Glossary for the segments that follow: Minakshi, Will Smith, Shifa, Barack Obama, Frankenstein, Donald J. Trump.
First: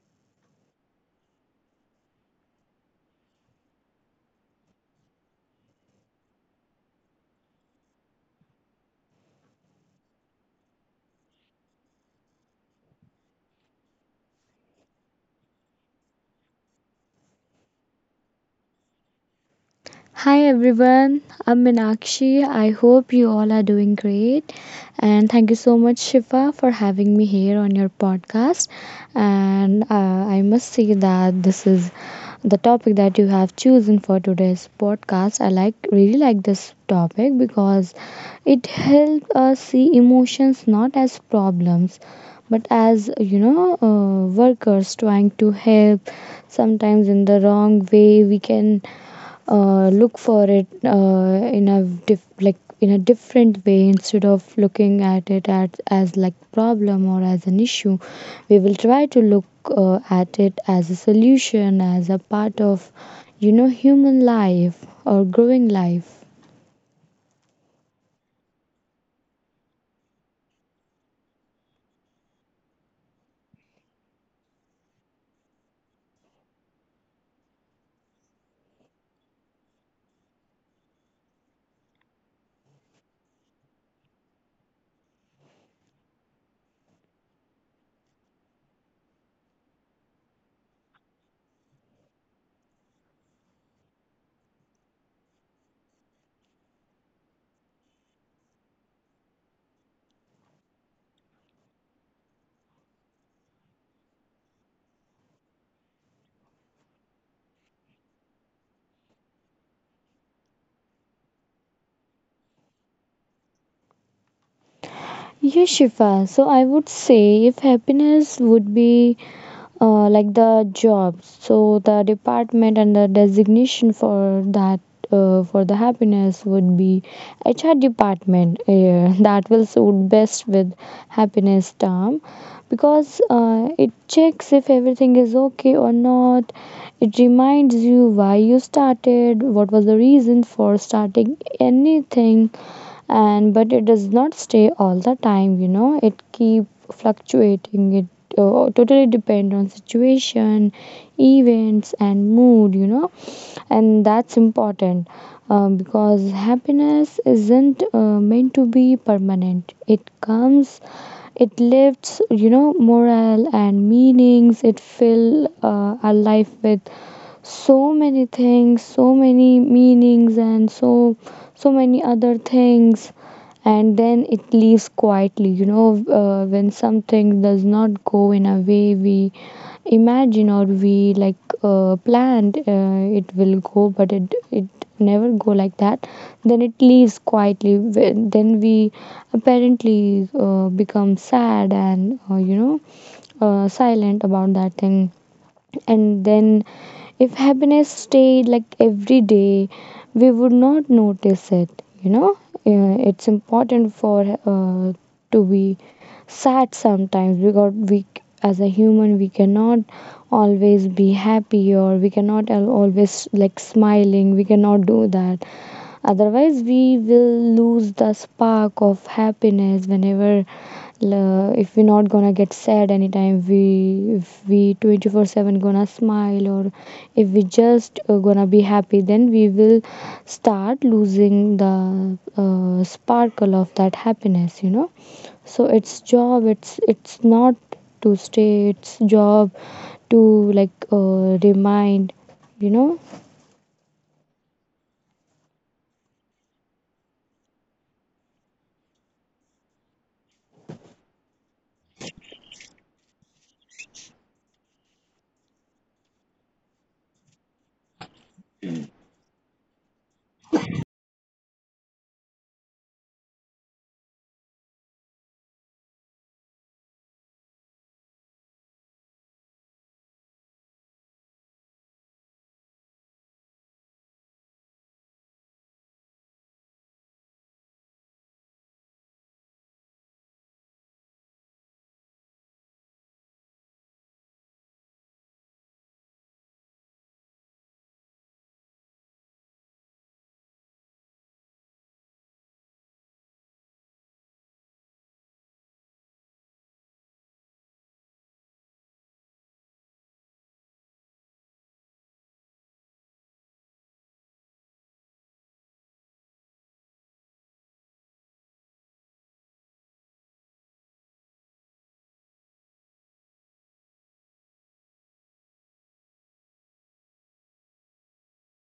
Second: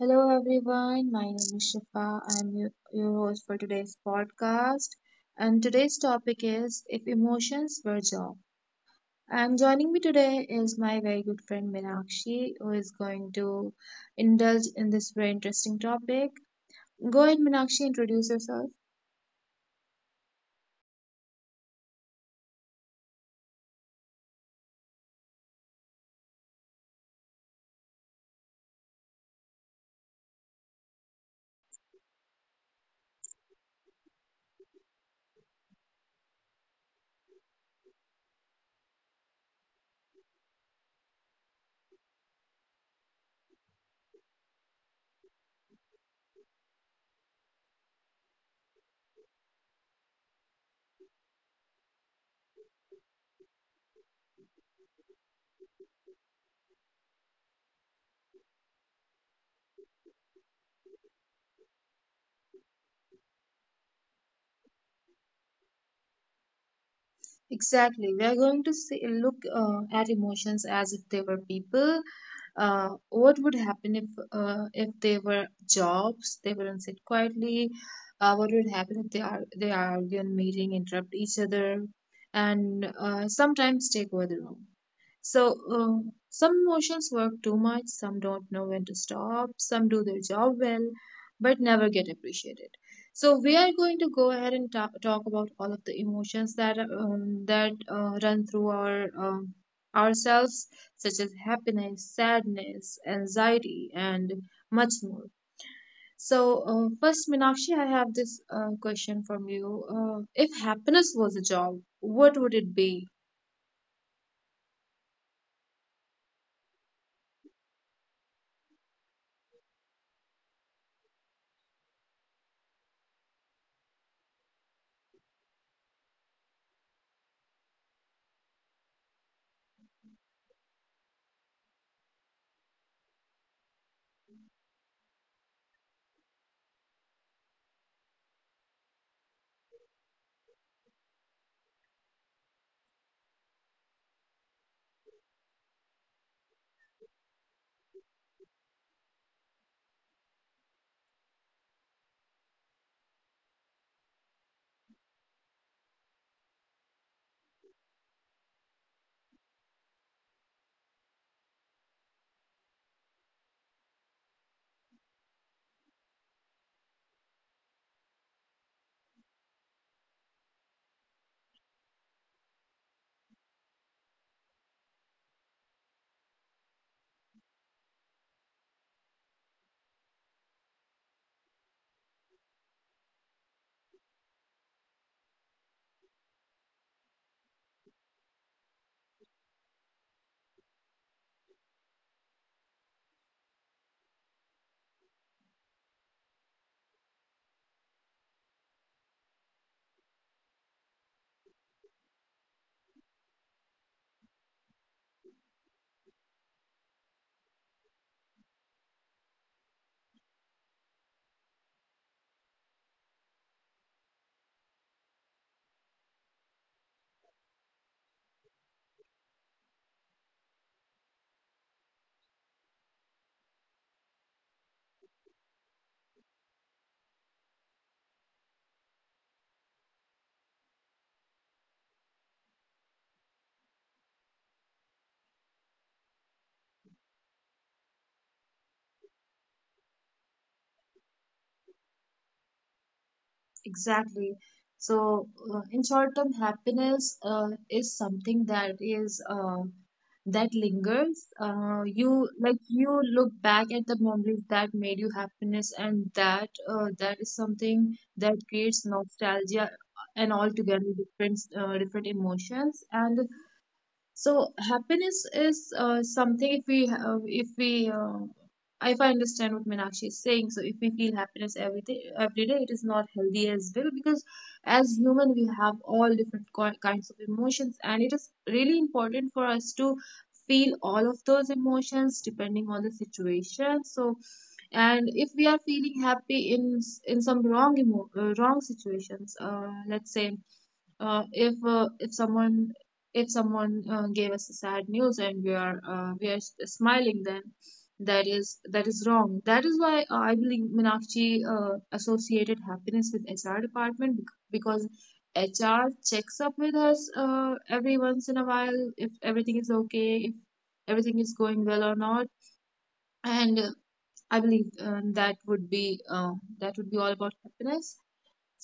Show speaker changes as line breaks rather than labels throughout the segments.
Hello everyone, my name is Shifa. I'm your host for today's podcast. And today's topic is If Emotions Were Job. And joining me today is my very good friend Minakshi, who is going to indulge in this very interesting topic. Go ahead, Minakshi, introduce yourself.
Hi everyone, I'm Minakshi. I hope you all are doing great. And thank you so much, Shifa, for having me here on your podcast. And I must say that this is the topic that you have chosen for today's podcast. I really like this topic because it helps us see emotions not as problems but as workers trying to help sometimes in the wrong way. We can look for it, like in a different way. Instead of looking at it as like problem or as an issue, we will try to look at it as a solution, as a part of, you know, human life or growing life.
Exactly. We are going to see, look at emotions as if they were people. What would happen if if they were jobs? They wouldn't sit quietly. What would happen if they argue in meeting, interrupt each other, and sometimes take over the room? So, some emotions work too much. Some don't know when to stop. Some do their job well, but never get appreciated. So we are going to go ahead and talk about all of the emotions that run through um, ourselves, such as happiness, sadness, anxiety, and much more. So, first, Minakshi, I have this question from you. If happiness was a job, what would it be?
Yes, Shifa. So I would say if happiness would be, like the job, so the department and the designation for that, for the happiness, would be HR department. That will suit best with happiness term because it checks if everything is okay or not. It reminds you why you started, what was the reason for starting anything. And but it does not stay all the time, you know, it keep fluctuating. It totally depend on situation, events and mood, you know. And that's important, because happiness isn't meant to be permanent. It comes, it lifts, you know, morale and meanings. It fill our life with so many things, so many meanings and so many other things, and then it leaves quietly, you know. When something does not go in a way we imagine or we like planned, it will go, but it never go like that. Then it leaves quietly. Then we apparently become sad and, silent about that thing. And then if happiness stayed like every day, we would not notice it, you know. It's important for uh, to be sad sometimes, because we as a human we cannot always be happy, or we cannot always like smiling, we cannot do that. Otherwise, we will lose the spark of happiness. Whenever if we're not gonna get sad anytime, we if we 24/7 gonna smile, or if we just gonna be happy, then we will start losing the sparkle of that happiness, you know. So it's job, it's not to stay. It's job to remind, you know.
Exactly. So, in short term, happiness is something that lingers. You look back at the memories that made you happiness, and that is something that creates nostalgia and altogether different emotions. And so happiness is something if I understand what Meenakshi is saying, so if we feel happiness every day, it is not healthy as well because as human we have all different kinds of emotions, and it is really important for us to feel all of those emotions depending on the situation. So, and if we are feeling happy in some wrong wrong situations, let's say if someone gave us a sad news and we are smiling, then that is wrong. That is why I believe Meenakshi associated happiness with HR department, because HR checks up with us every once in a while if everything is okay, if everything is going well or not. And I believe that would be all about happiness.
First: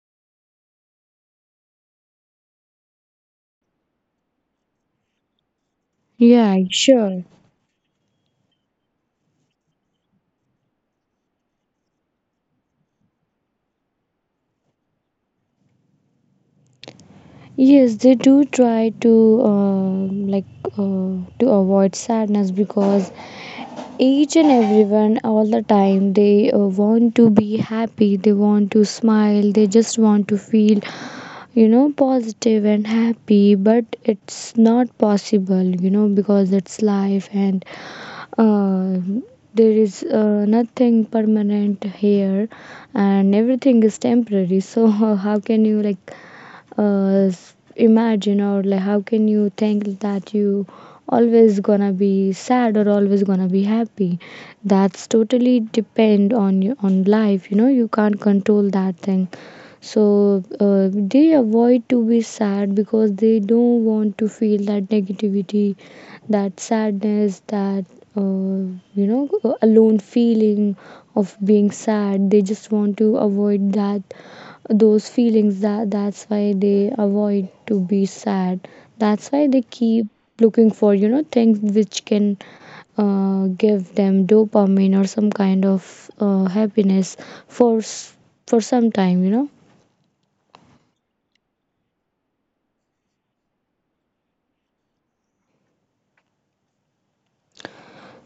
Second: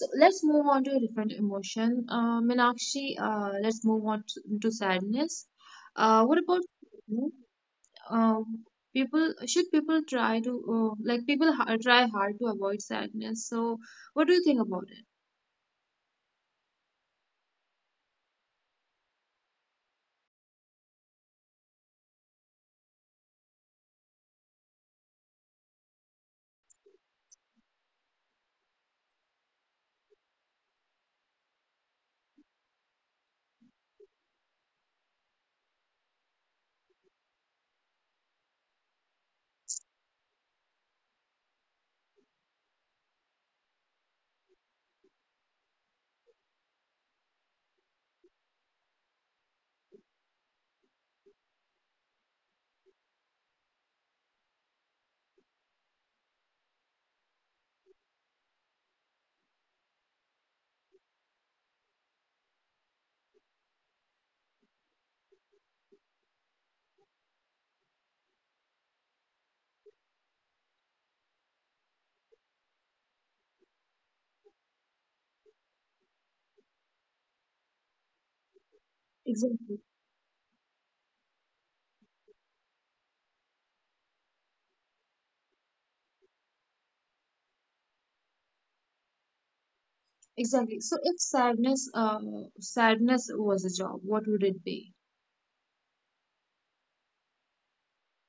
So let's move on to a different emotion. Meenakshi, let's move on to sadness. What
Yeah,
about
sure.
you? um, People? Should people try to, like, people ha try hard to avoid sadness? So what do you think about it?
Yes, they do try to to avoid sadness, because each and everyone all the time they want to be happy, they want to smile, they just want to feel, you know, positive and happy. But it's not possible, you know, because it's life and uh, there is nothing permanent here and everything is temporary. So how can you like imagine, or like how can you think that you always gonna be sad or always gonna be happy? That's totally depend on you, on life, you know. You can't control that thing. So they avoid to be sad because they don't want to feel that negativity, that sadness, that uh, you know alone feeling of being sad. They just want to avoid that, those feelings. That that's why they avoid to be sad. That's why they
Exactly,
keep looking for, you know, things which can give them dopamine or some kind of happiness for for some time, you know.
exactly. So if sadness was a job, what would it be?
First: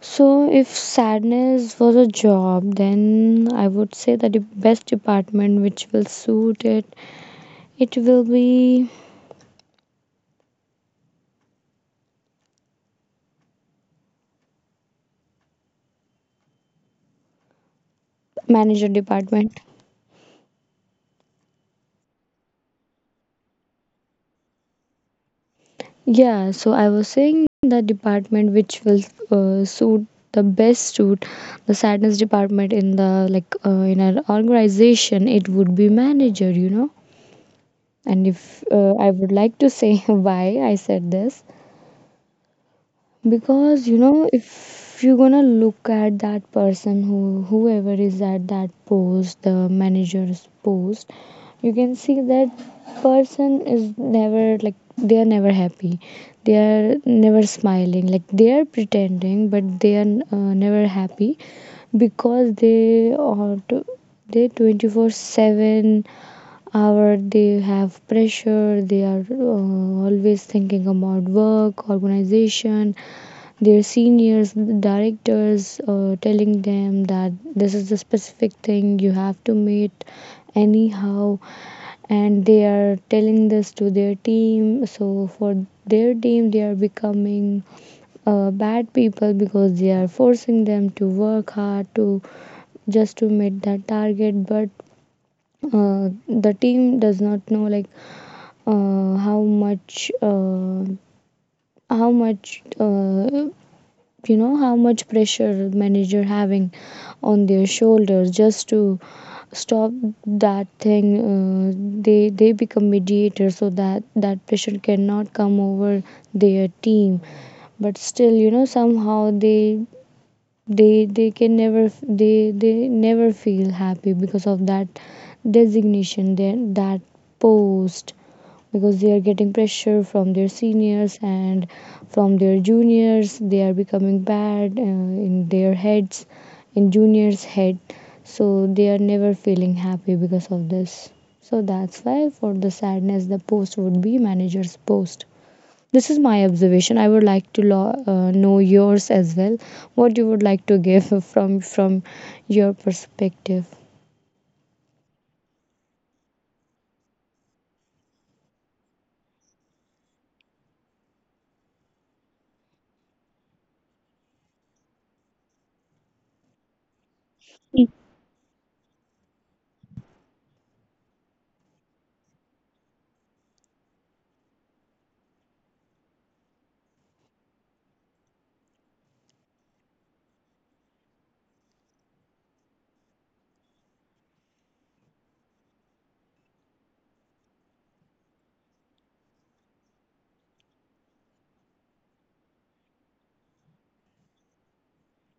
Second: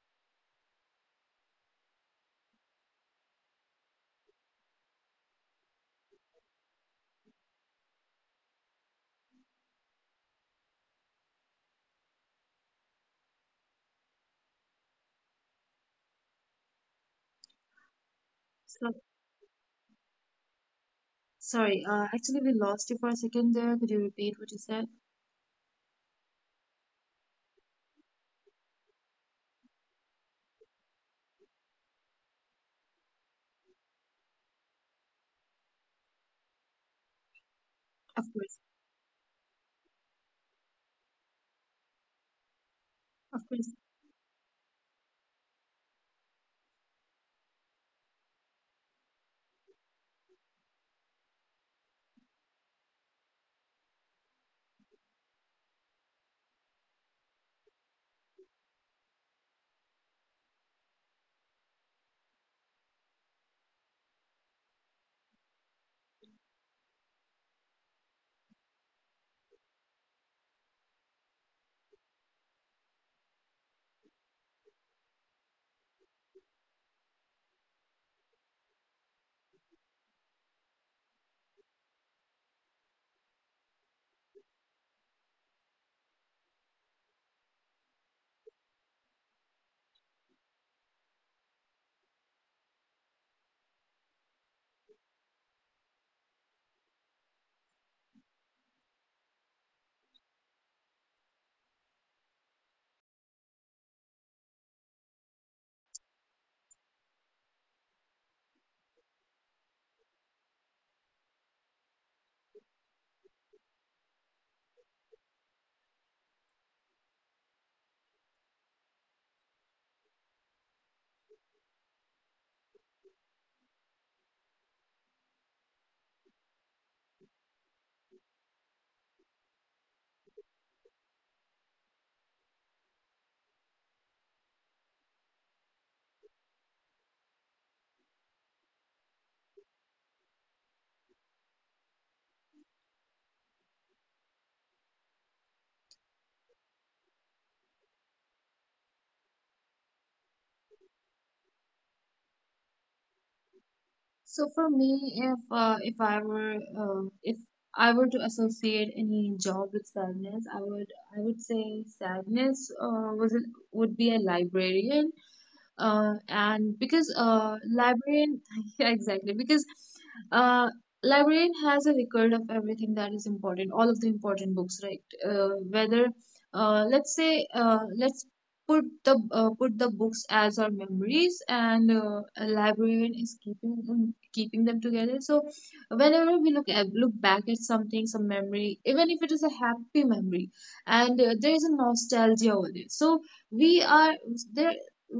So, if sadness was a job, then I would say that the best department which will suit it, it will be manager
So
department.
sorry, actually we lost you for a second there. Could you repeat what you said?
Yeah, so I was saying the department which will suit the best, suit the sadness department in the in an organization, it would be manager, you know. And
Of
if
course,
I would like to say why I said this,
of
because
course.
you know, if you're gonna look at that person who whoever is at that post, the manager's post, you can see that person is never like, they are never happy. They are never smiling. Like they are pretending, but they are never happy, because they 24/7 hour they have pressure. They are always thinking about work, organization, their seniors, the directors telling them that this is the specific thing you have to meet anyhow, and they are telling this to their team. So for their team they are becoming bad people, because they are forcing them to work hard to just to meet that target. But the team does not know like uh, how much uh, how much, how much pressure manager having on their shoulders, just to stop that thing. They become mediator, so that that pressure cannot come over their team. But still, you know, somehow they, they can never they never feel happy, because of that designation, their that post. Because they are getting pressure from their seniors, and from their juniors they are becoming bad in their heads, in juniors head. So they are never feeling happy because of this. So that's why for the sadness the post would be manager's post. This is my observation. I would like to know yours as well. What you would like to give from your perspective.
So for me, if I were to associate any job with sadness, I would say sadness would be a librarian and because librarian yeah, exactly, because uh, librarian has a record of everything that is important, all of the important books, right? Whether let's say let's put the books as our memories, and a librarian is keeping them together, so whenever we look back at something, some memory, even if it is a happy memory, and there is a nostalgia over it, so we are there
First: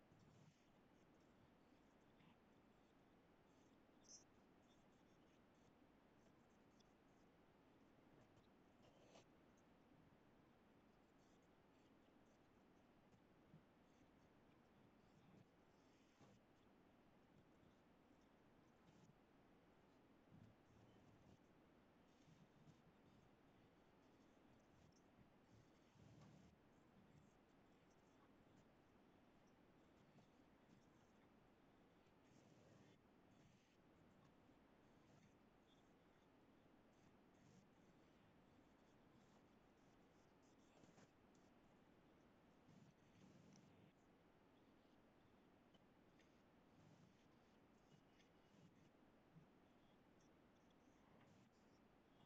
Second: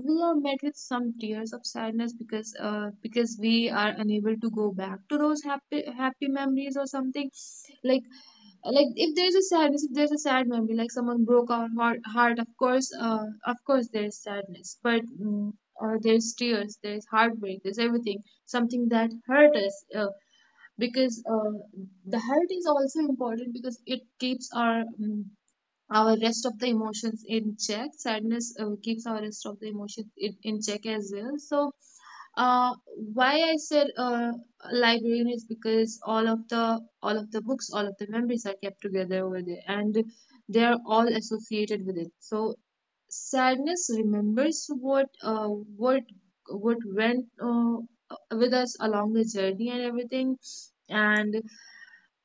we are met with some tears of sadness because we are unable to go back to those happy happy memories or something, like like if there's a sadness, if there's a sad memory, like someone broke our heart. Of course of course there's sadness, but there's tears, there's heartbreak, there's everything, something that hurt us, because the hurt is also important because it keeps our rest of the emotions in check. Sadness keeps our rest of the emotions in check as well. So, uh, why I said librarian is because all of the books, all of the memories are kept together over there, and they are all associated with it. So, sadness remembers what went with us along the journey and everything, and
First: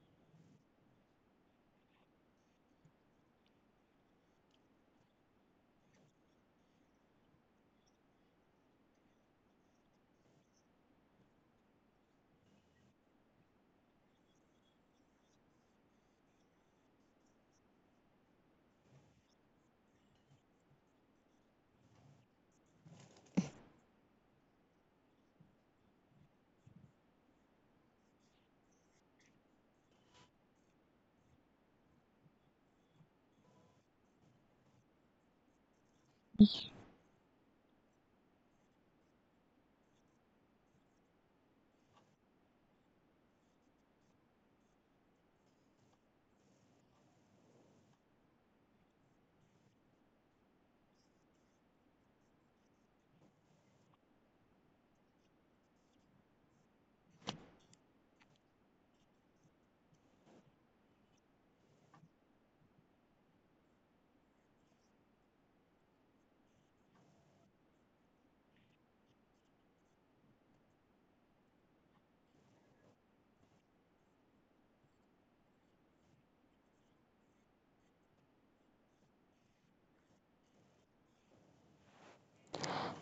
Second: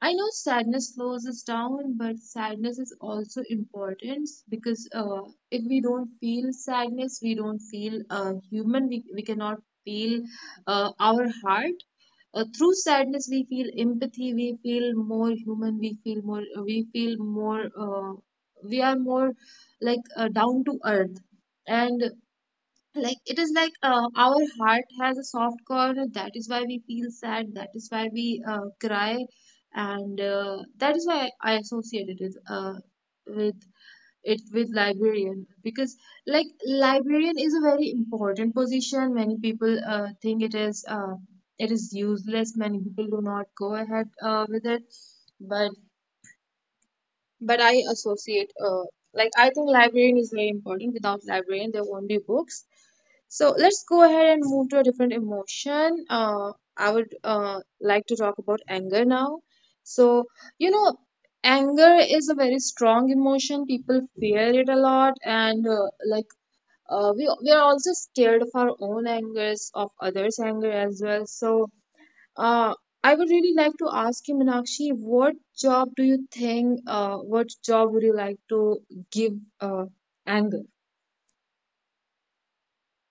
I know sadness slows us down, but sadness is also important because if we don't feel sadness, we don't feel human, we cannot feel our heart. Through sadness, we feel empathy, we feel more human, we feel more, we are more down to earth. And it is like our heart has a soft corner, that is why we feel sad, that is why we cry, and that is why I associate it with with librarian, because librarian is a very important position. Many people think it is useless, many people do not go ahead with it, but I associate, like, I think librarian is very important. Without librarian, there won't be books. So let's go ahead and move to a different emotion. I would like to talk about anger now. So, you know, anger is a very strong emotion. People fear it a lot, and like we are also scared of our own angers, of others' anger as well. So, uh, I would really like to ask you, Meenakshi, what job would you like to give uh, anger?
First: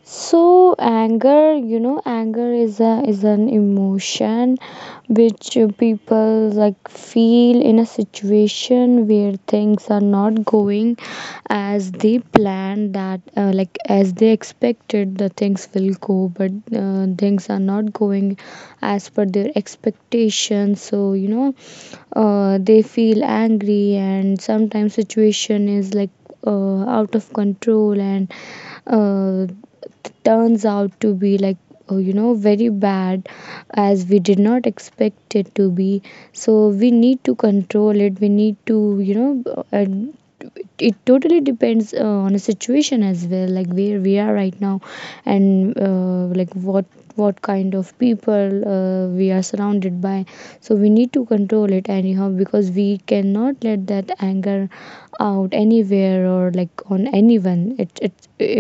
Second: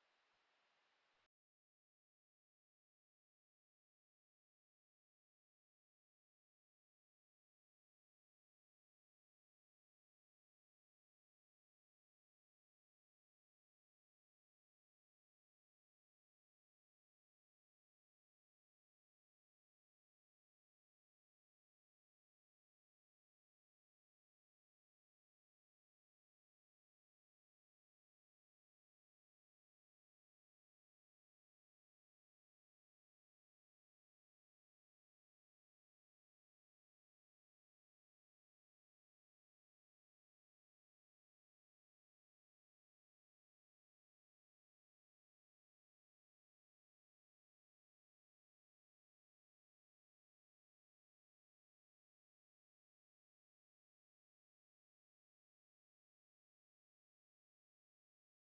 So anger, you know, anger is a is an emotion which people like feel in a situation where things are not going as they planned. That Like, as they expected the things will go, but things are not going as per their expectations. So you know, they feel angry, and sometimes situation is like out of control and uh, turns out to be like you know, very bad, as we did not expect it to be. So we need to control it, we need to, you know, it totally depends on a situation as well, like where we are right now, and like what kind of people we are surrounded by. So we need to control it anyhow, because we cannot let that anger out anywhere or like on anyone. It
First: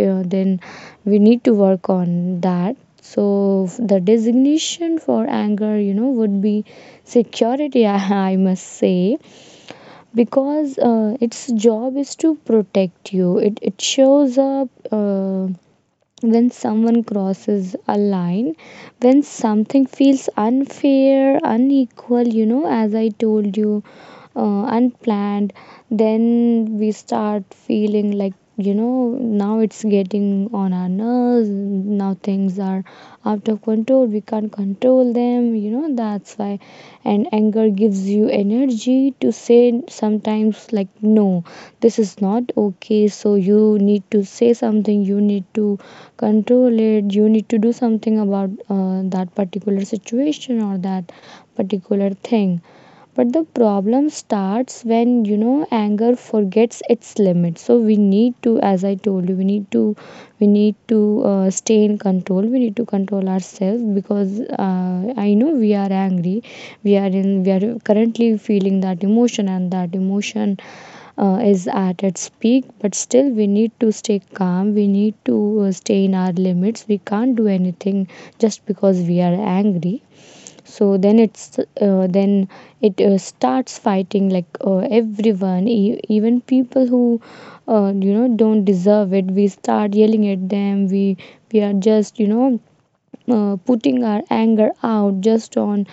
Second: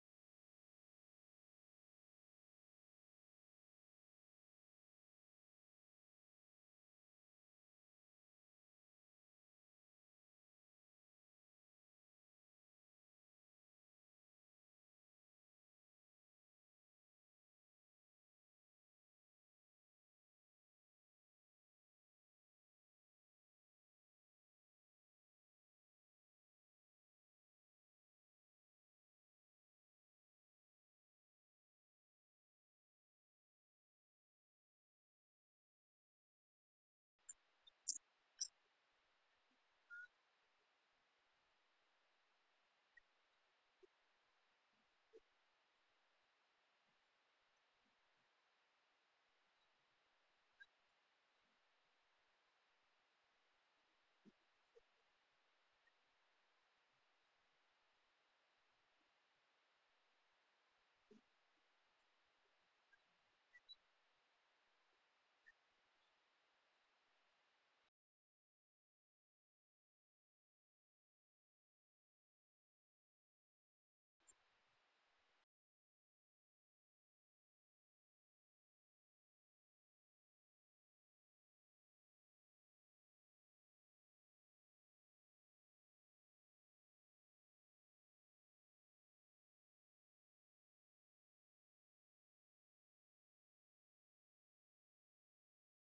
Then we need to work on that. So the designation for anger, you know, would be security. I must say, because its job is to protect you. It shows up when someone crosses a line, when something feels unfair, unequal, you know, as I told you, unplanned. Then we start feeling like, you know, now it's getting on our nerves, now things are out of control, we can't control them, you know. That's why. And anger gives you energy to say sometimes like no, this is not okay. So you need to say something, you need to control it, you need to do something about that particular situation or that particular thing. But the problem starts when, you know, anger forgets its limit. So we need to, as I told you, we need to stay in control. We need to control ourselves, because uh, I know we are angry, we are currently feeling that emotion, and that emotion is at its peak. But still we need to stay calm, we need to stay in our limits. We can't do anything just because we are angry. So then it's then it starts fighting like everyone, even people who don't deserve it. We start yelling at them. We are just, you know, putting our anger out just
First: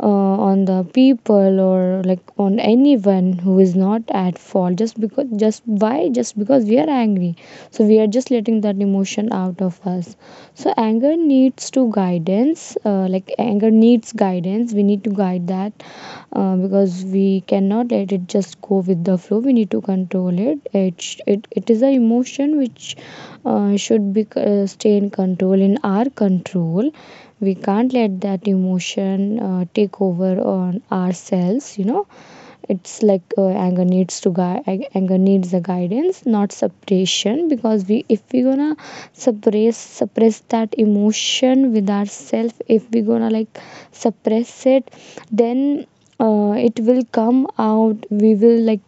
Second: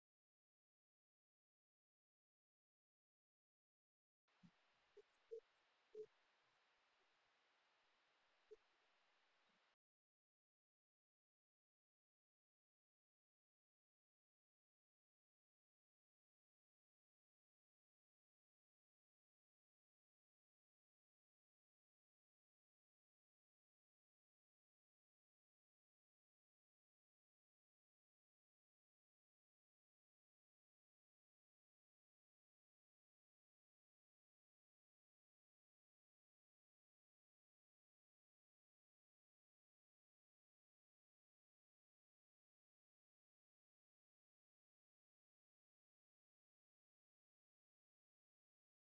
on the people, or like on anyone who is not at fault, just because, just why, just because we are angry. So we are just letting that emotion out of us. So anger needs to guidance, anger needs guidance. We need to guide that, because we cannot let it just go with the flow. We need to control it. It is an emotion which should be stay in control, in our control. We can't let that emotion take over on ourselves, you know. It's like anger needs to guide, anger needs the guidance, not suppression. Because we if we gonna suppress that emotion with ourselves, if we gonna like suppress it, then it will come out. We will like,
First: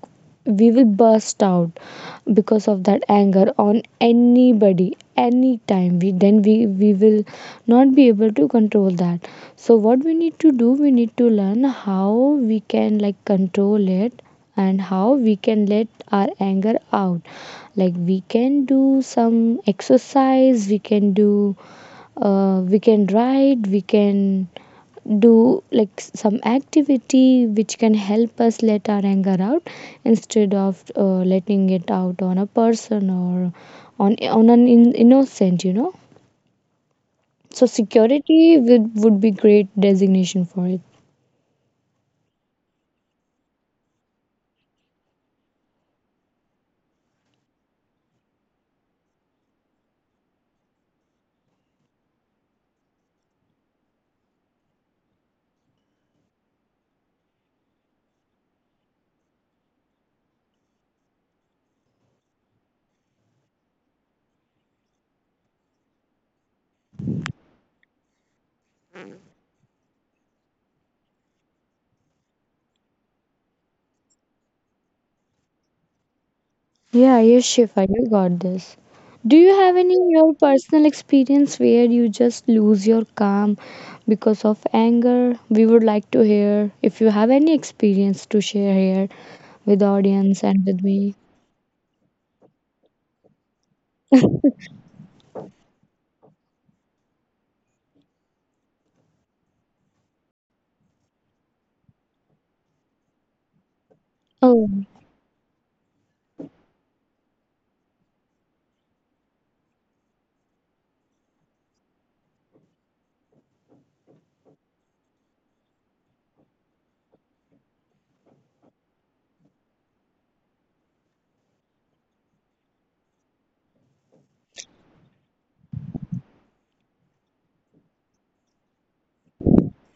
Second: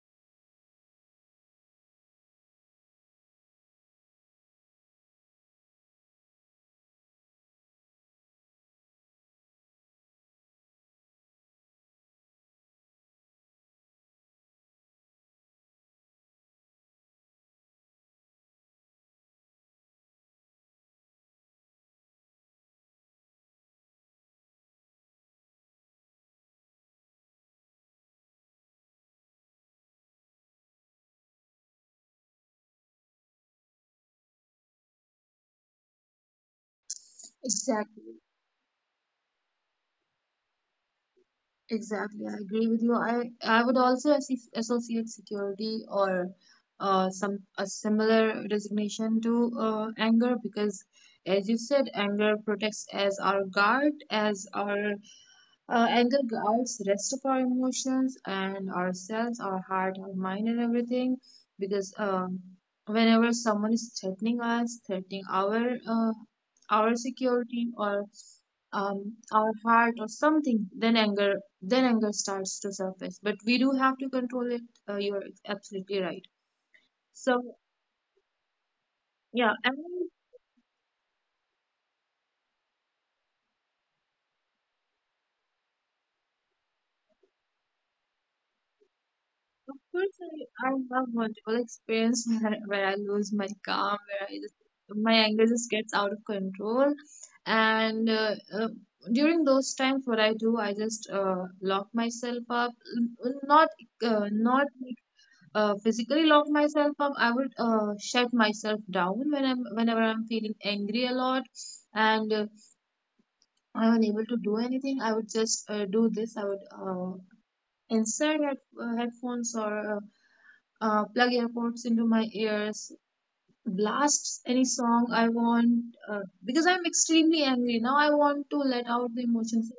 we will burst out because of that anger on anybody anytime. We then we we will not be able to control that. So what we need to do, we need to learn how we can like control it, and how we can let our anger out. Like we can do some exercise, we can do we can write, we can do like some activity which can help us let our anger out, instead of letting it out on a person, or on an innocent, you know. So
Exactly,
Security would be great designation for it.
exactly. I agree with you. I would also associate security or some a similar designation to anger because, as you said, anger protects as our guard, as our anger guards rest of our emotions and ourselves, our heart, our mind, and everything. Because whenever someone is threatening us, threatening our security or our heart or something, then anger starts to surface. But we do have to control it. You're absolutely right.
Yeah, yes,
So
Shifa, you got this. Do you
yeah,
have
anger
any your personal experience where you just lose your calm because of anger? We would like to hear if you have any experience to share here with
Of course,
audience and
I
with me.
have multiple experience where I lose my calm, where I just my anger just gets out of control, and during those times, what I do, I just lock myself up. Not uh,
Oh.
not physically lock myself up. I would shut myself down when I'm whenever I'm feeling angry a lot, and I'm unable to do anything. I would just do this. I would insert headphones or plug earpods into my ears, blast any song I want, because I'm extremely angry now. I want to let out the emotions.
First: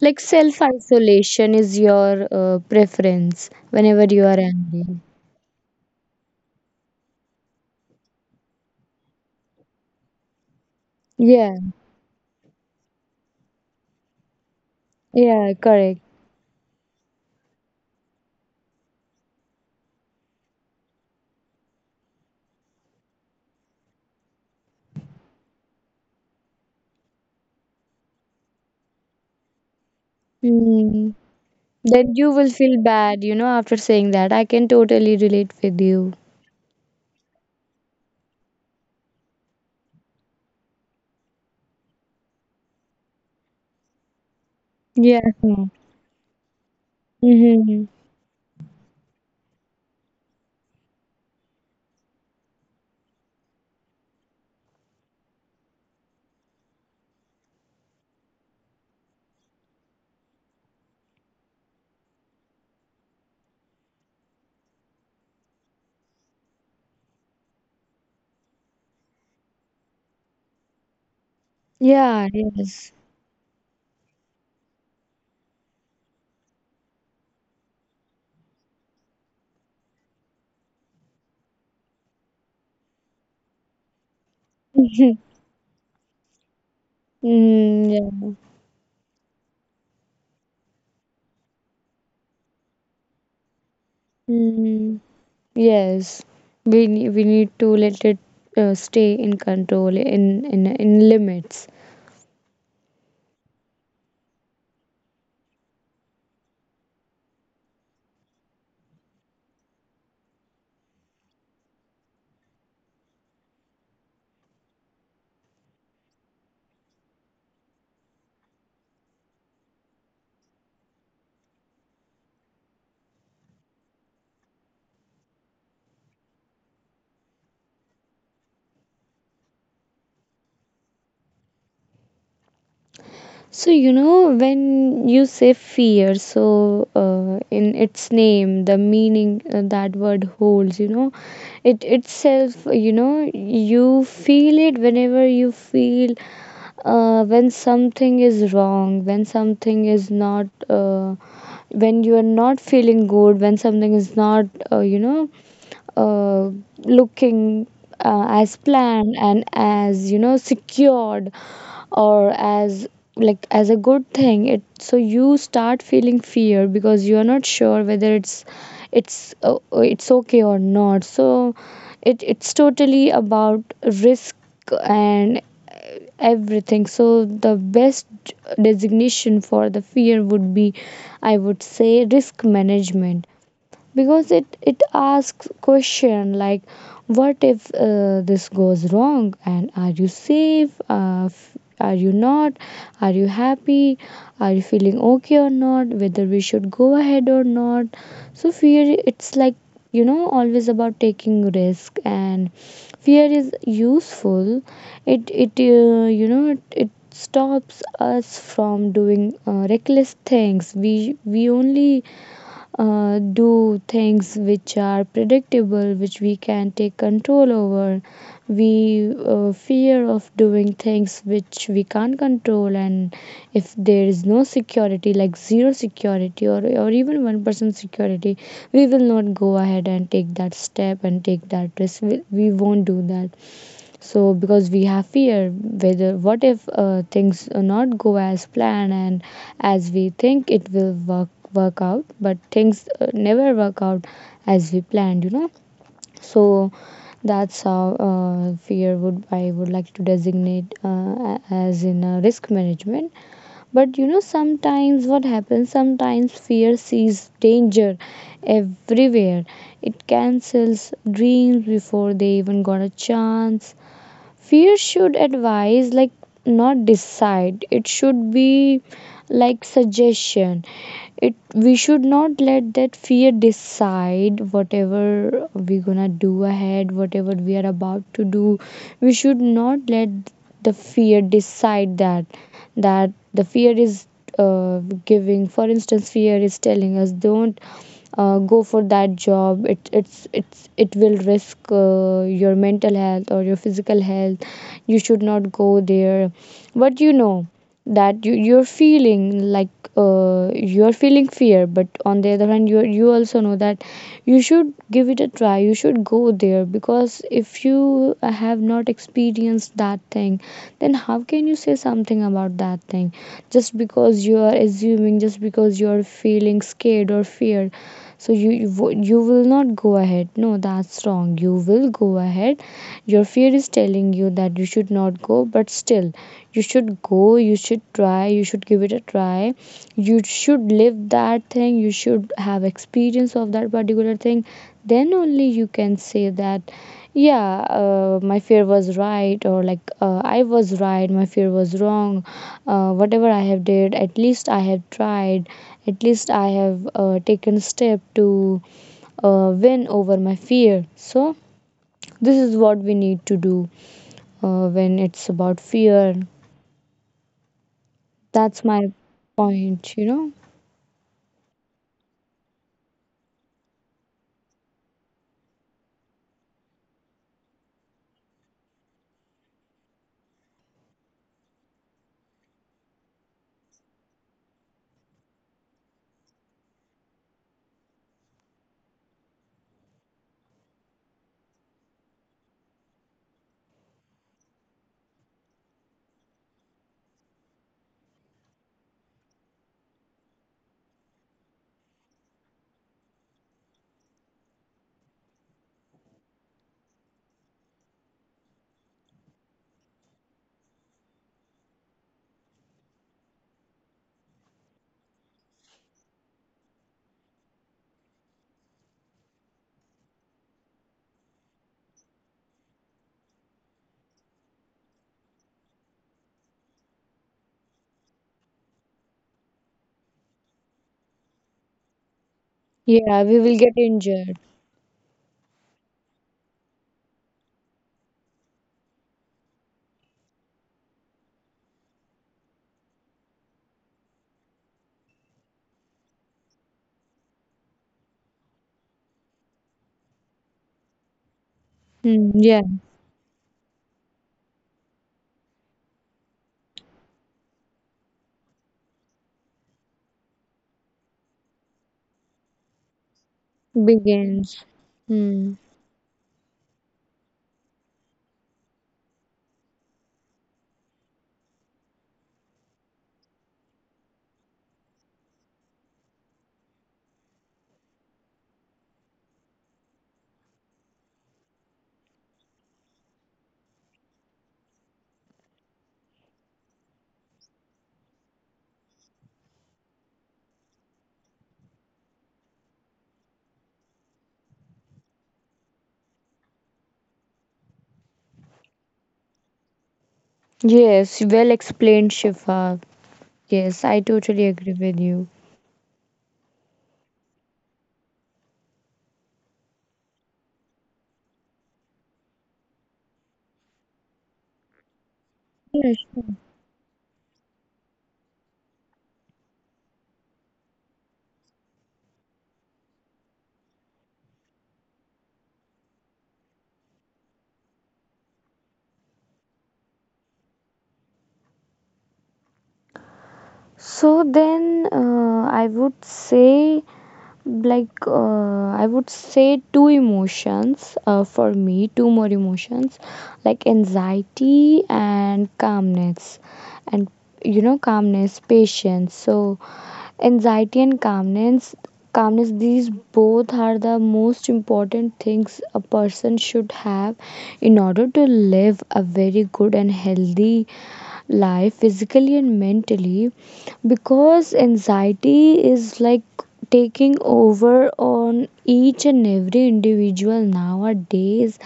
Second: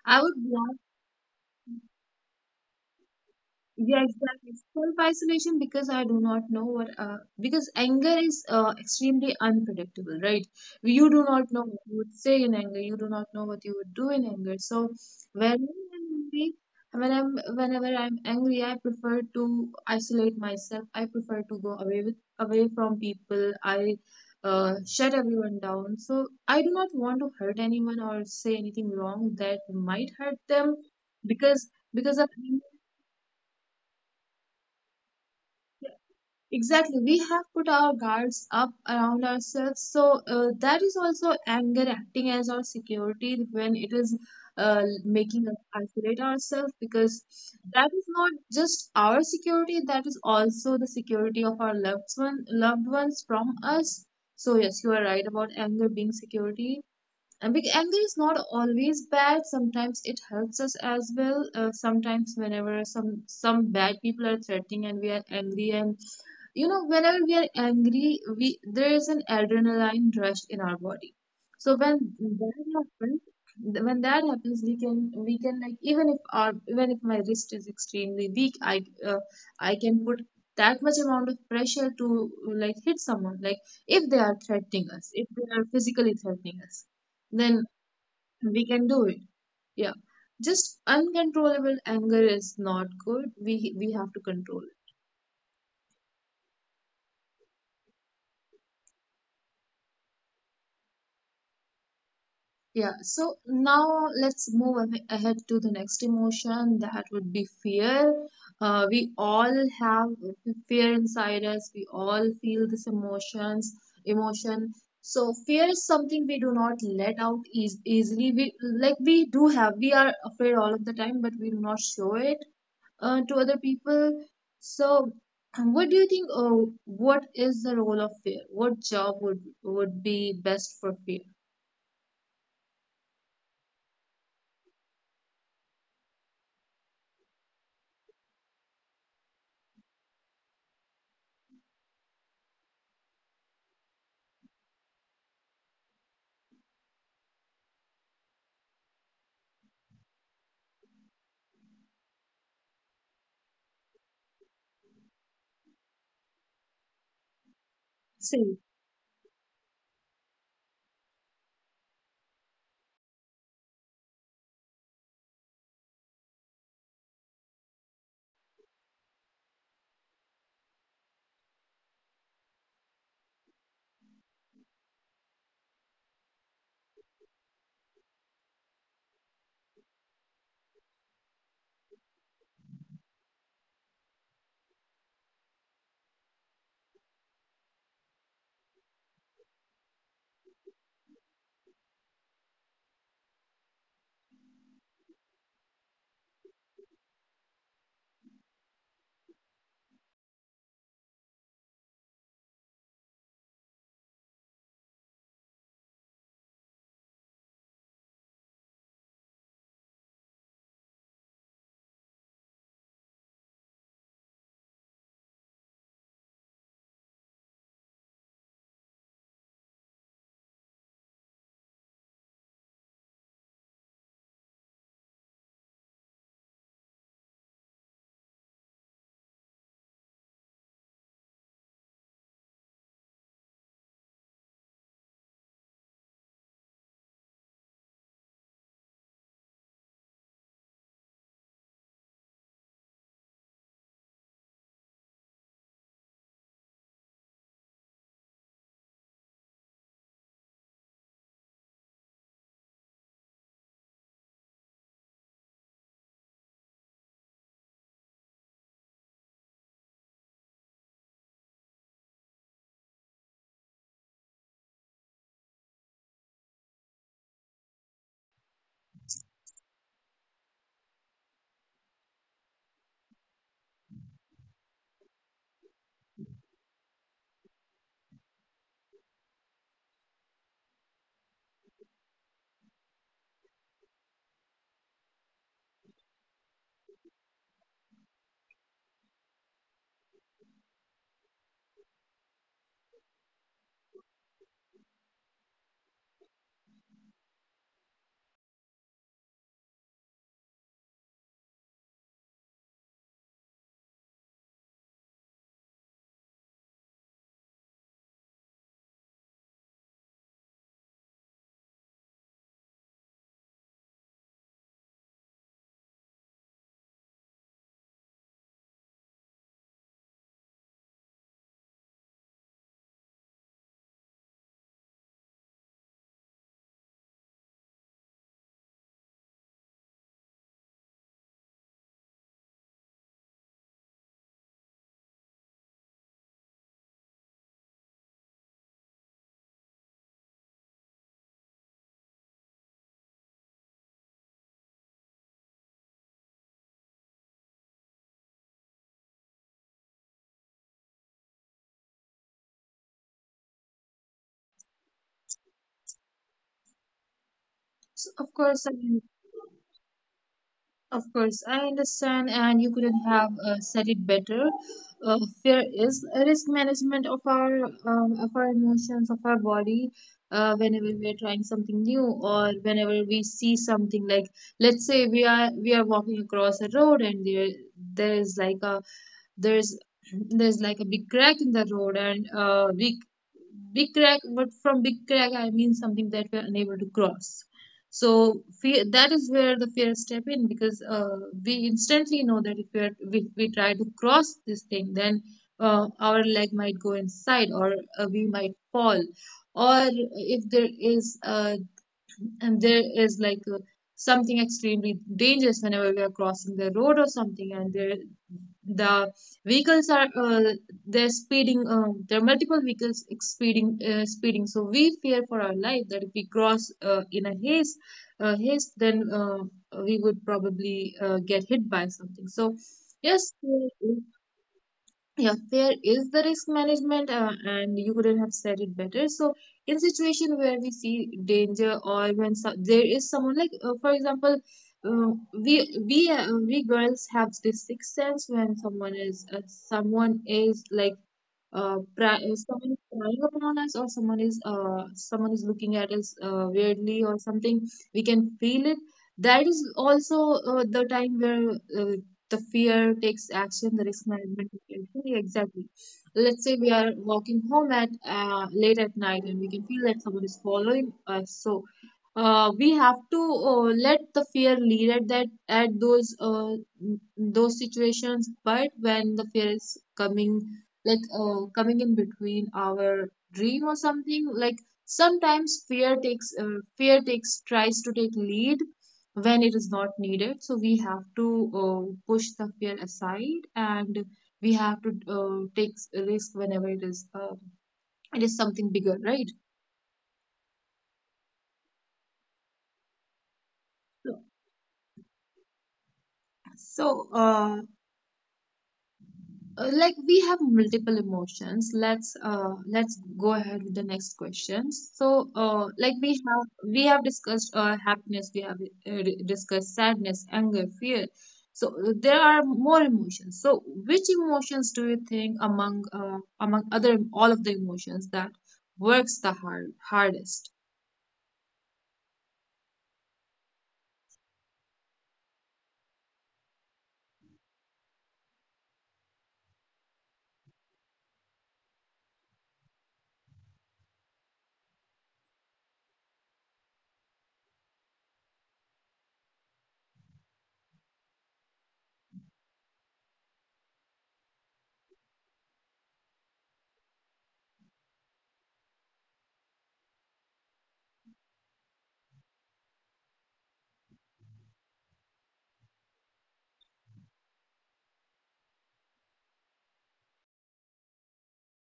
Like
I would
self
blast
isolation is your preference
Yeah,
whenever you are
exactly.
angry.
Self-isolation, because I do not know what, because anger is extremely unpredictable, right? You do not
Yeah,
know what you would say in anger, you do not know what you would do in anger. So
yeah,
when
correct.
I'm angry, whenever I'm angry, I prefer to isolate myself. I prefer to go away with away from people. I shut everyone down. So I do not want to hurt anyone or say anything wrong that might hurt them
Mm. Then
because
you
of
will feel bad, after saying that. I can totally relate with you.
Exactly, we have put our guards up around ourselves, so that is also anger acting as our security when it is
Yeah.
making us isolate ourselves because
Mm-hmm.
that is not just our security, that is also the security of our loved ones from us. So yes, you are right about anger being security. And big anger is not always bad. Sometimes it helps us as well. Sometimes whenever some bad people are threatening and we are angry, and whenever we are angry, we there is an adrenaline rush in our body, so
Yeah,
that
yes.
happens when that happens, we can, like, even if my wrist is extremely weak, uh, I can put that much amount of pressure to, like, hit someone, like if they are threatening us, if they are physically threatening us, then
Mm, yeah.
we can do it. Yeah, just uncontrollable anger is not good, we have to control
Mm, yes. We need to let it stay in control, in limits.
Yeah, so now let's move ahead to the next emotion, that would be fear. We all have fear inside us, we all feel this emotion. So fear is something we do not let out easily. We, do have, we are afraid all of the time, but we do not show it to other people. So what do you think, what is the role of fear? What job would be best for fear?
So, when you say fear, so in its name, the meaning that word holds, it itself, you feel it whenever you feel when something is wrong, when something is not, when you are not feeling good, when something is not, uh, you know, uh, looking as
See.
planned and as, secured, or as like as a good thing. It So you start feeling fear because you are not sure whether it's okay or not. So it's totally about risk and everything. So the best designation for the fear would be, I would say, risk management, because it asks question like, what if this goes wrong, and are you safe, are you not, are you happy, are you feeling okay or not, whether we should go ahead or not? So fear, it's like, always about taking risk. And fear is useful. It You know, it stops us from doing reckless things. We only do things which are predictable, which we can take control over. We fear of doing things which we can't control. And if there is no security, like zero security, or even 1% security, we will not go ahead and take that step and take that risk. We won't do that. So because we have fear, whether what if things not go as planned, and as we think it will work out. But things never work out as we planned, you know. So that's how fear would, I would like to designate as in risk management. But you know sometimes what happens, sometimes fear sees danger everywhere. It cancels dreams before they even got a chance. Fear should advise, like, not decide. It should be like suggestion. It We should not let that fear decide whatever we gonna do ahead, whatever we are about to do. We should not let the fear decide that. The fear is uh, giving, for instance, fear is telling us, don't go for that job. It it's It will risk your mental health or your physical health, you should not go there. But you know that you're feeling like you're feeling fear, but on the other hand, you also know that you should give it a try, you should go there. Because if you have not experienced that thing, then how can you say something about that thing, just because you are assuming, just because you are feeling scared or fear. So you you will not go ahead? No, that's wrong, you will go ahead. Your fear is telling you that you should not go, but still you should go, you should try, you should give it a try, you should live that thing, you should have experience of that particular thing. Then only you can say that, yeah, my fear was right, or like, I was right, my fear was wrong. Whatever I have did, at least I have tried, at least I have taken step to win over my fear. So this is what we need to do when it's about fear.
So, of
That's
course, I
my
mean,
point, you know?
of course, I understand, and you couldn't have said it better. Fear is a risk management of our emotions, of our body. Whenever we are trying something new, or whenever we see something, like, let's say we are walking across a road and there is like a there's there's like a big crack in the road, and big crack, but from big crack I mean something that we're unable to cross. So fear, that is where the fear step in, because we instantly know that if we, are, we try to cross this thing, then our leg might go inside, or we might fall. Or if there is, and there is like something extremely dangerous whenever we are crossing the road or something, and there the vehicles are, they're speeding, there are multiple vehicles speeding, speeding, so we fear for our life that if we cross in a haste, haste, then we would probably get hit by something. So
Yeah, we
yes.
will get injured.
Yeah, there is the risk management, and you couldn't have said it better. So in situation where we see danger, or when there is someone, like for example, uh, we we girls have this sixth sense, when someone is like,
Hmm, yeah,
someone is prying upon us, or someone is looking at us weirdly or something. We can feel it. That is also the time where, uh, the fear takes action, the risk management
begins.
takes action. Yeah,
Hmm.
exactly. Let's say we are walking home at, late at night, and we can feel that someone is following us. So, we have to, let the fear lead at those situations. But when the fear is coming, coming in between our dream or something, like, sometimes fear takes tries to take lead when it is not needed. So we have to, push the fear aside, and we have to, take risk whenever it is, it is something bigger, right?
Yes, well explained, Shifa. Yes, I totally agree with you.
So, like, we have multiple emotions. Let's go ahead with the next question. So, like,
Yes.
we have discussed, happiness, we have discussed sadness, anger, fear. So, there are more emotions. So which emotions do you think, among other, all of the emotions, that works the hard hardest?
So then I would say, like, I would say two emotions for me, two more emotions, like anxiety and calmness. And you know, calmness, patience. So anxiety and calmness, calmness, these both are the most important things a person should have in order to live a very good and healthy life, physically and mentally. Because anxiety is like taking over on each and every individual nowadays.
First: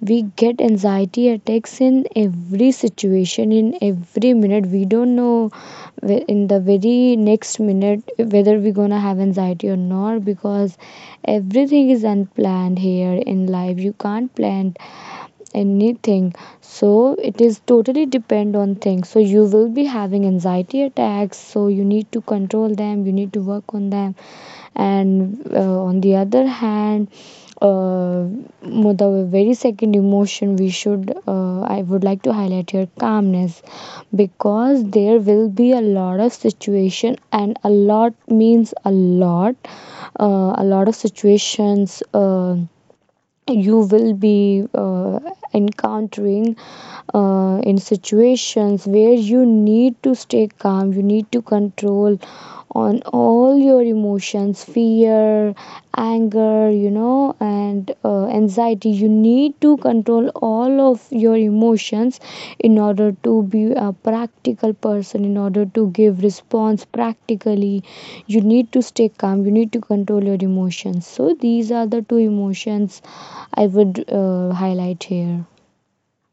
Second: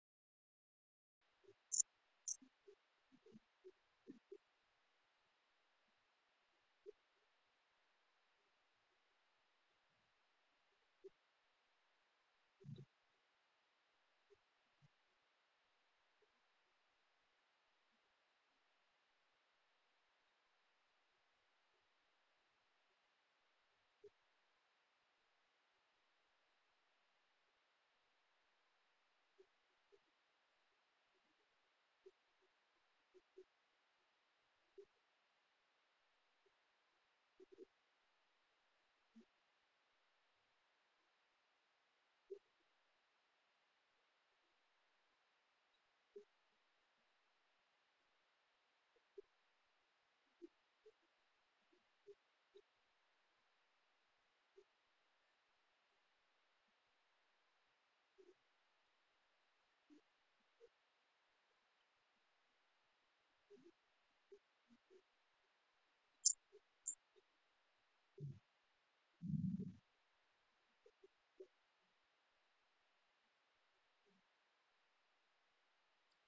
We get anxiety attacks in every situation, in every minute. We don't know, in the very next minute, whether we're gonna have anxiety or not, because everything is unplanned here in life. You can't plan anything. So it is totally depend on things, so you will be having anxiety attacks, so you need to control them, you need to work on them. And on the other hand, uh, the very second emotion we should, I would like to highlight here, calmness. Because there will be a lot of situation, and a lot means a lot, a lot of situations, you will be encountering, in situations where you need to stay calm, you need to control on all your emotions: fear, anger, you know, and anxiety. You need to control all of your emotions in order to be a practical person, in order to give response practically. You need to stay calm, you need to control your emotions. So these are the two emotions I would highlight here.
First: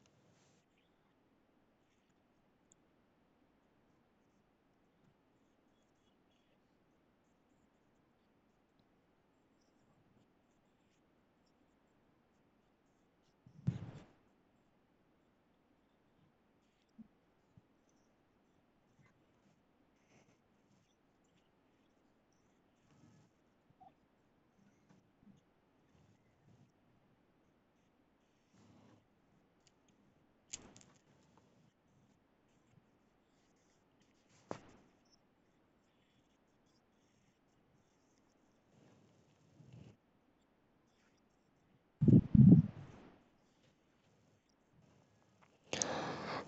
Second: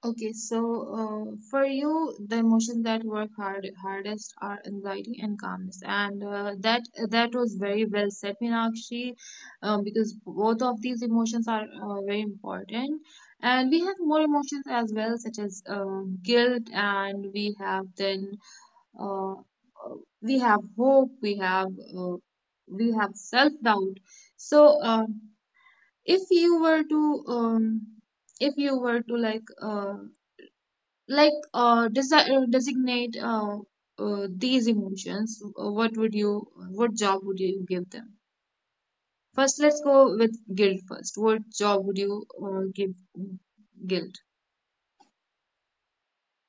Okay, so, for you, the emotions that work hardest are anxiety and calmness, and that was very well said, Meenakshi, because both of these emotions are very important, and we have more emotions as well, such as, guilt, and we have then, we have hope, uh, we have self-doubt. So, if you were to, like, designate, these emotions, what job would you give them? First, let's go with guilt first. What job would you give guilt?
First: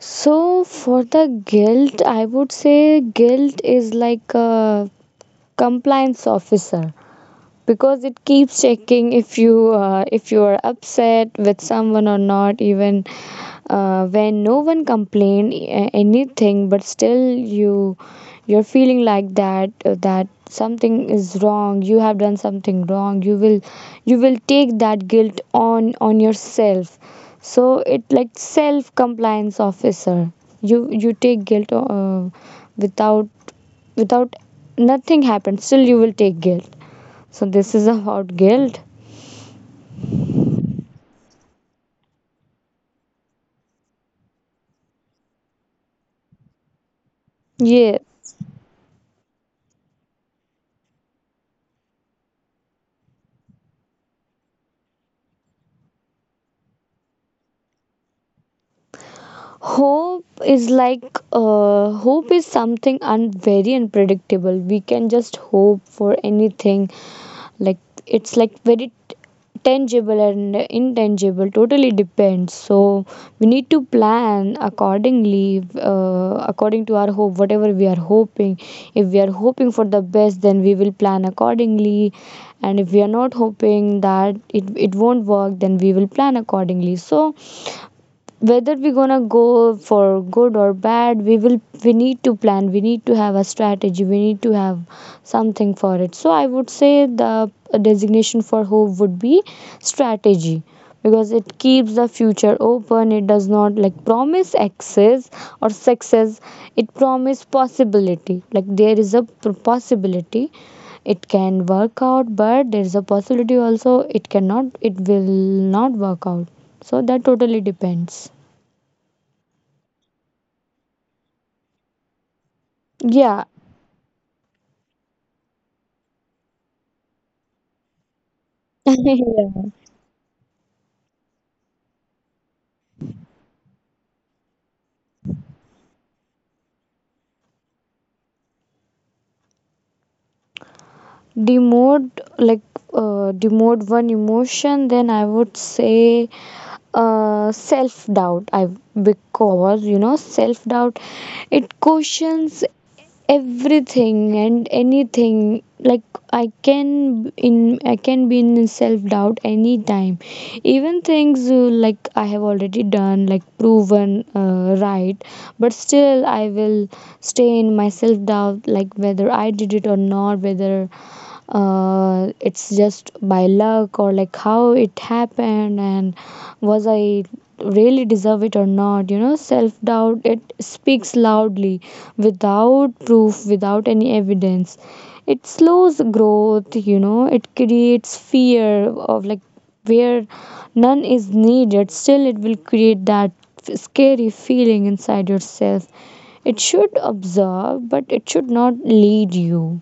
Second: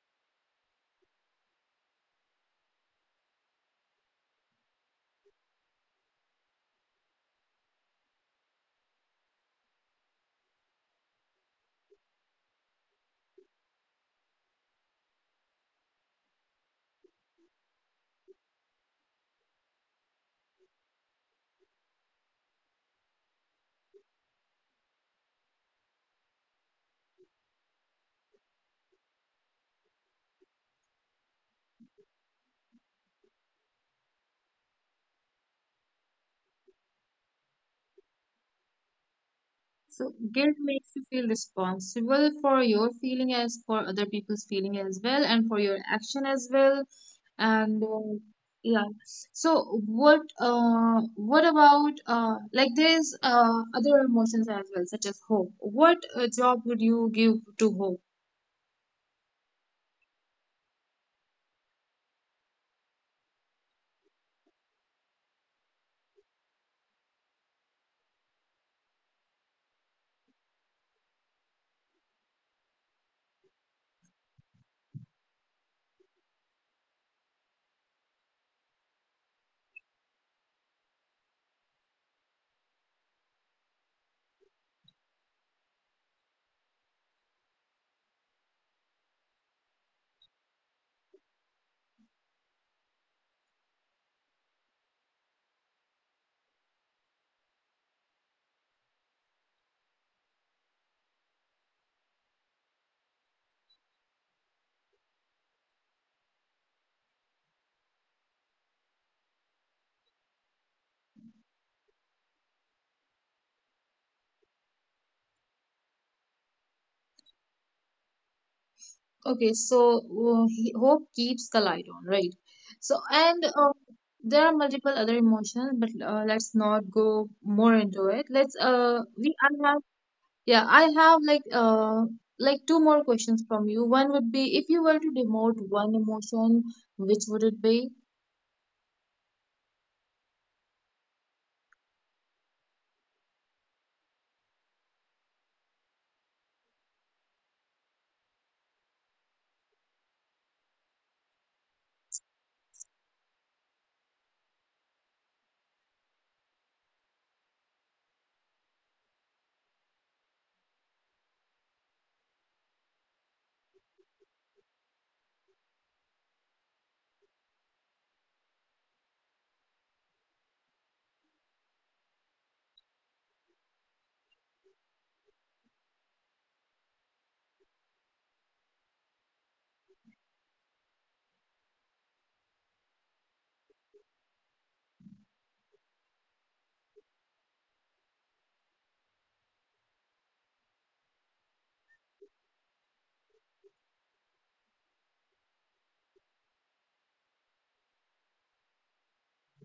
So for the guilt, I would say guilt is like a compliance officer, because it keeps checking if you are upset with someone or not. Even when no one complained anything, but still you you're feeling like that, that something is wrong, you have done something wrong. You will take that guilt on yourself. So it like self compliance officer. You take guilt without, without, nothing happens, still you will take guilt. So this is about guilt.
So guilt makes you feel responsible for your feeling, as for other people's feeling as well, and for your action as well. And
Yeah,
yeah. So what about, like, there's other emotions as well, such as hope. What job would you give to hope?
hope is like, hope is something very unpredictable. We can just hope for anything. Like, it's like very tangible and intangible, totally depends. So we need to plan accordingly, according to our hope, whatever we are hoping. If we are hoping for the best, then we will plan accordingly. And if we are not hoping, that it won't work, then we will plan accordingly. So whether we're gonna go for good or bad, we need to plan, we need to have a strategy, we need to have something for it. So I would say the designation for hope would be strategy, because it keeps the future open. It does not like promise access, or success. It promise possibility, like there is a possibility it can work out, but there is a possibility also it cannot, it will not work out. So that totally depends.
Okay, so, hope keeps the light on, right? So,
Yeah.
and there are multiple other emotions, but let's not go more into it. Let's we I
Yeah.
have... Yeah, I have, like, two more questions from you. One would be, if you were to demote one emotion, which would it be?
Demote, like, demote one emotion, then I would say self doubt. I Because you know self doubt, it questions everything and anything. Like, I can be in self doubt anytime. Even things, like I have already done, like proven right, but still I will stay in my self doubt, like whether I did it or not, whether it's just by luck, or like how it happened, and was I really deserve it or not. You know, self doubt, it speaks loudly without proof, without any evidence. It slows growth, you know, it creates fear of, like, where none is needed, still it will create that scary feeling inside yourself. It should observe, but it should not lead you.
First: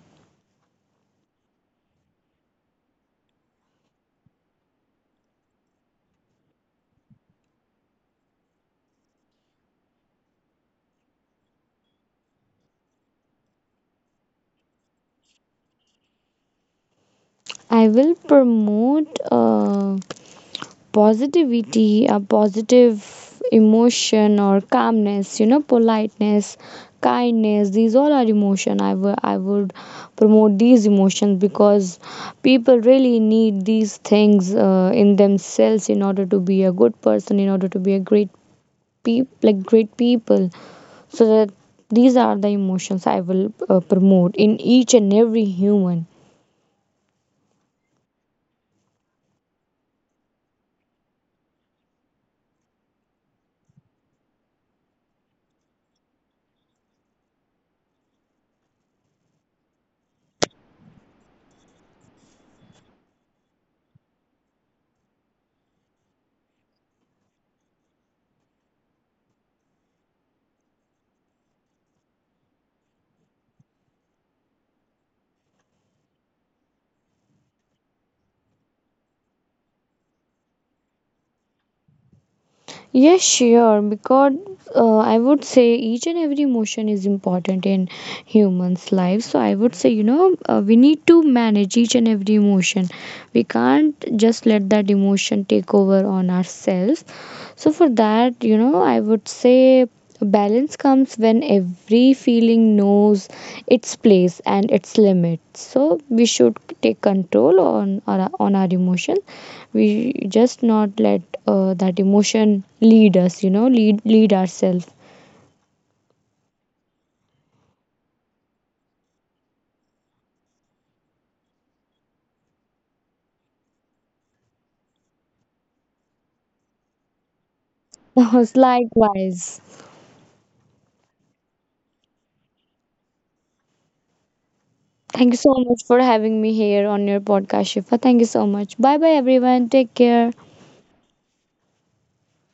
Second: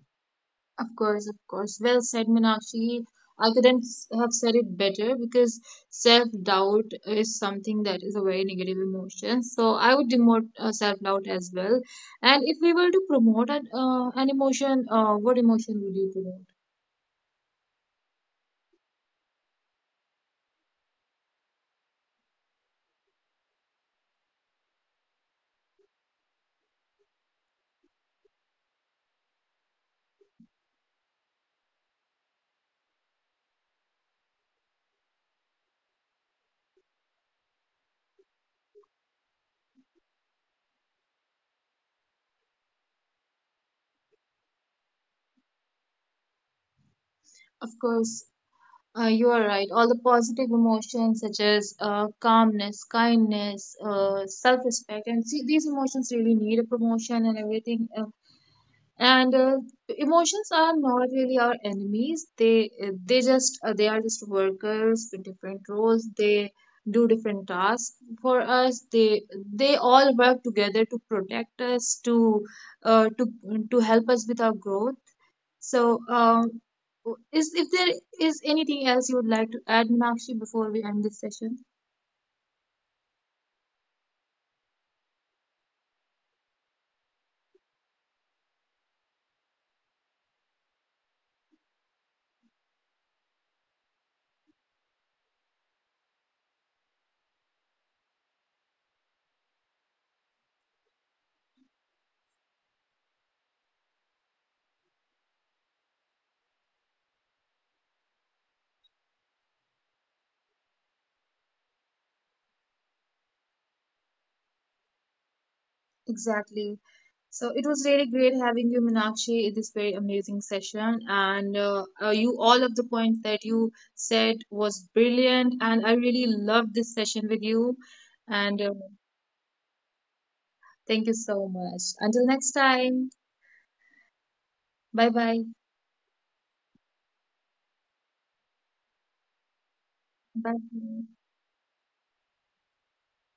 Of course, of course. Well said, Meenakshi. I couldn't have said it better, because self-doubt is something that is a very negative emotion. So I would demote self-doubt as well. And if we were to promote an emotion, what emotion would you promote?
I will promote positivity, a positive emotion, or calmness, you know, politeness, kindness. These all are emotion. I would promote these emotions because people really need these things in themselves, in order to be a good person, in order to be a great like great people. So that, these are the emotions I will promote in each and every human.
Of course. You are right. All the positive emotions, such as calmness, kindness, self-respect, and see, these emotions really need a promotion and everything. And Emotions are not really our enemies. They are just workers with different roles. They do different tasks for us. They all work together to protect us, to uh, to help us with our growth. So, is, if there is anything else you would like to add, Meenakshi, before we end this session?
Yes, sure, because I would say each and every emotion is important in humans' lives. So I would say, you know, we need to manage each and every emotion. We can't just let that emotion take over on ourselves. So for that, you know, I would say balance comes when every feeling knows its place and its limits. So we should take control on our emotion. We just not let that emotion lead us. You know, lead ourselves.
Exactly. So it was really great having you, Meenakshi, in this very amazing session. And all of the points that you said was brilliant. And I really loved this session with you. And
Likewise.
thank you so much. Until next time, bye
Thank
bye.
you so much for having me here on your podcast, Shifa. Thank you so much. Bye bye, everyone. Take care.
Bye.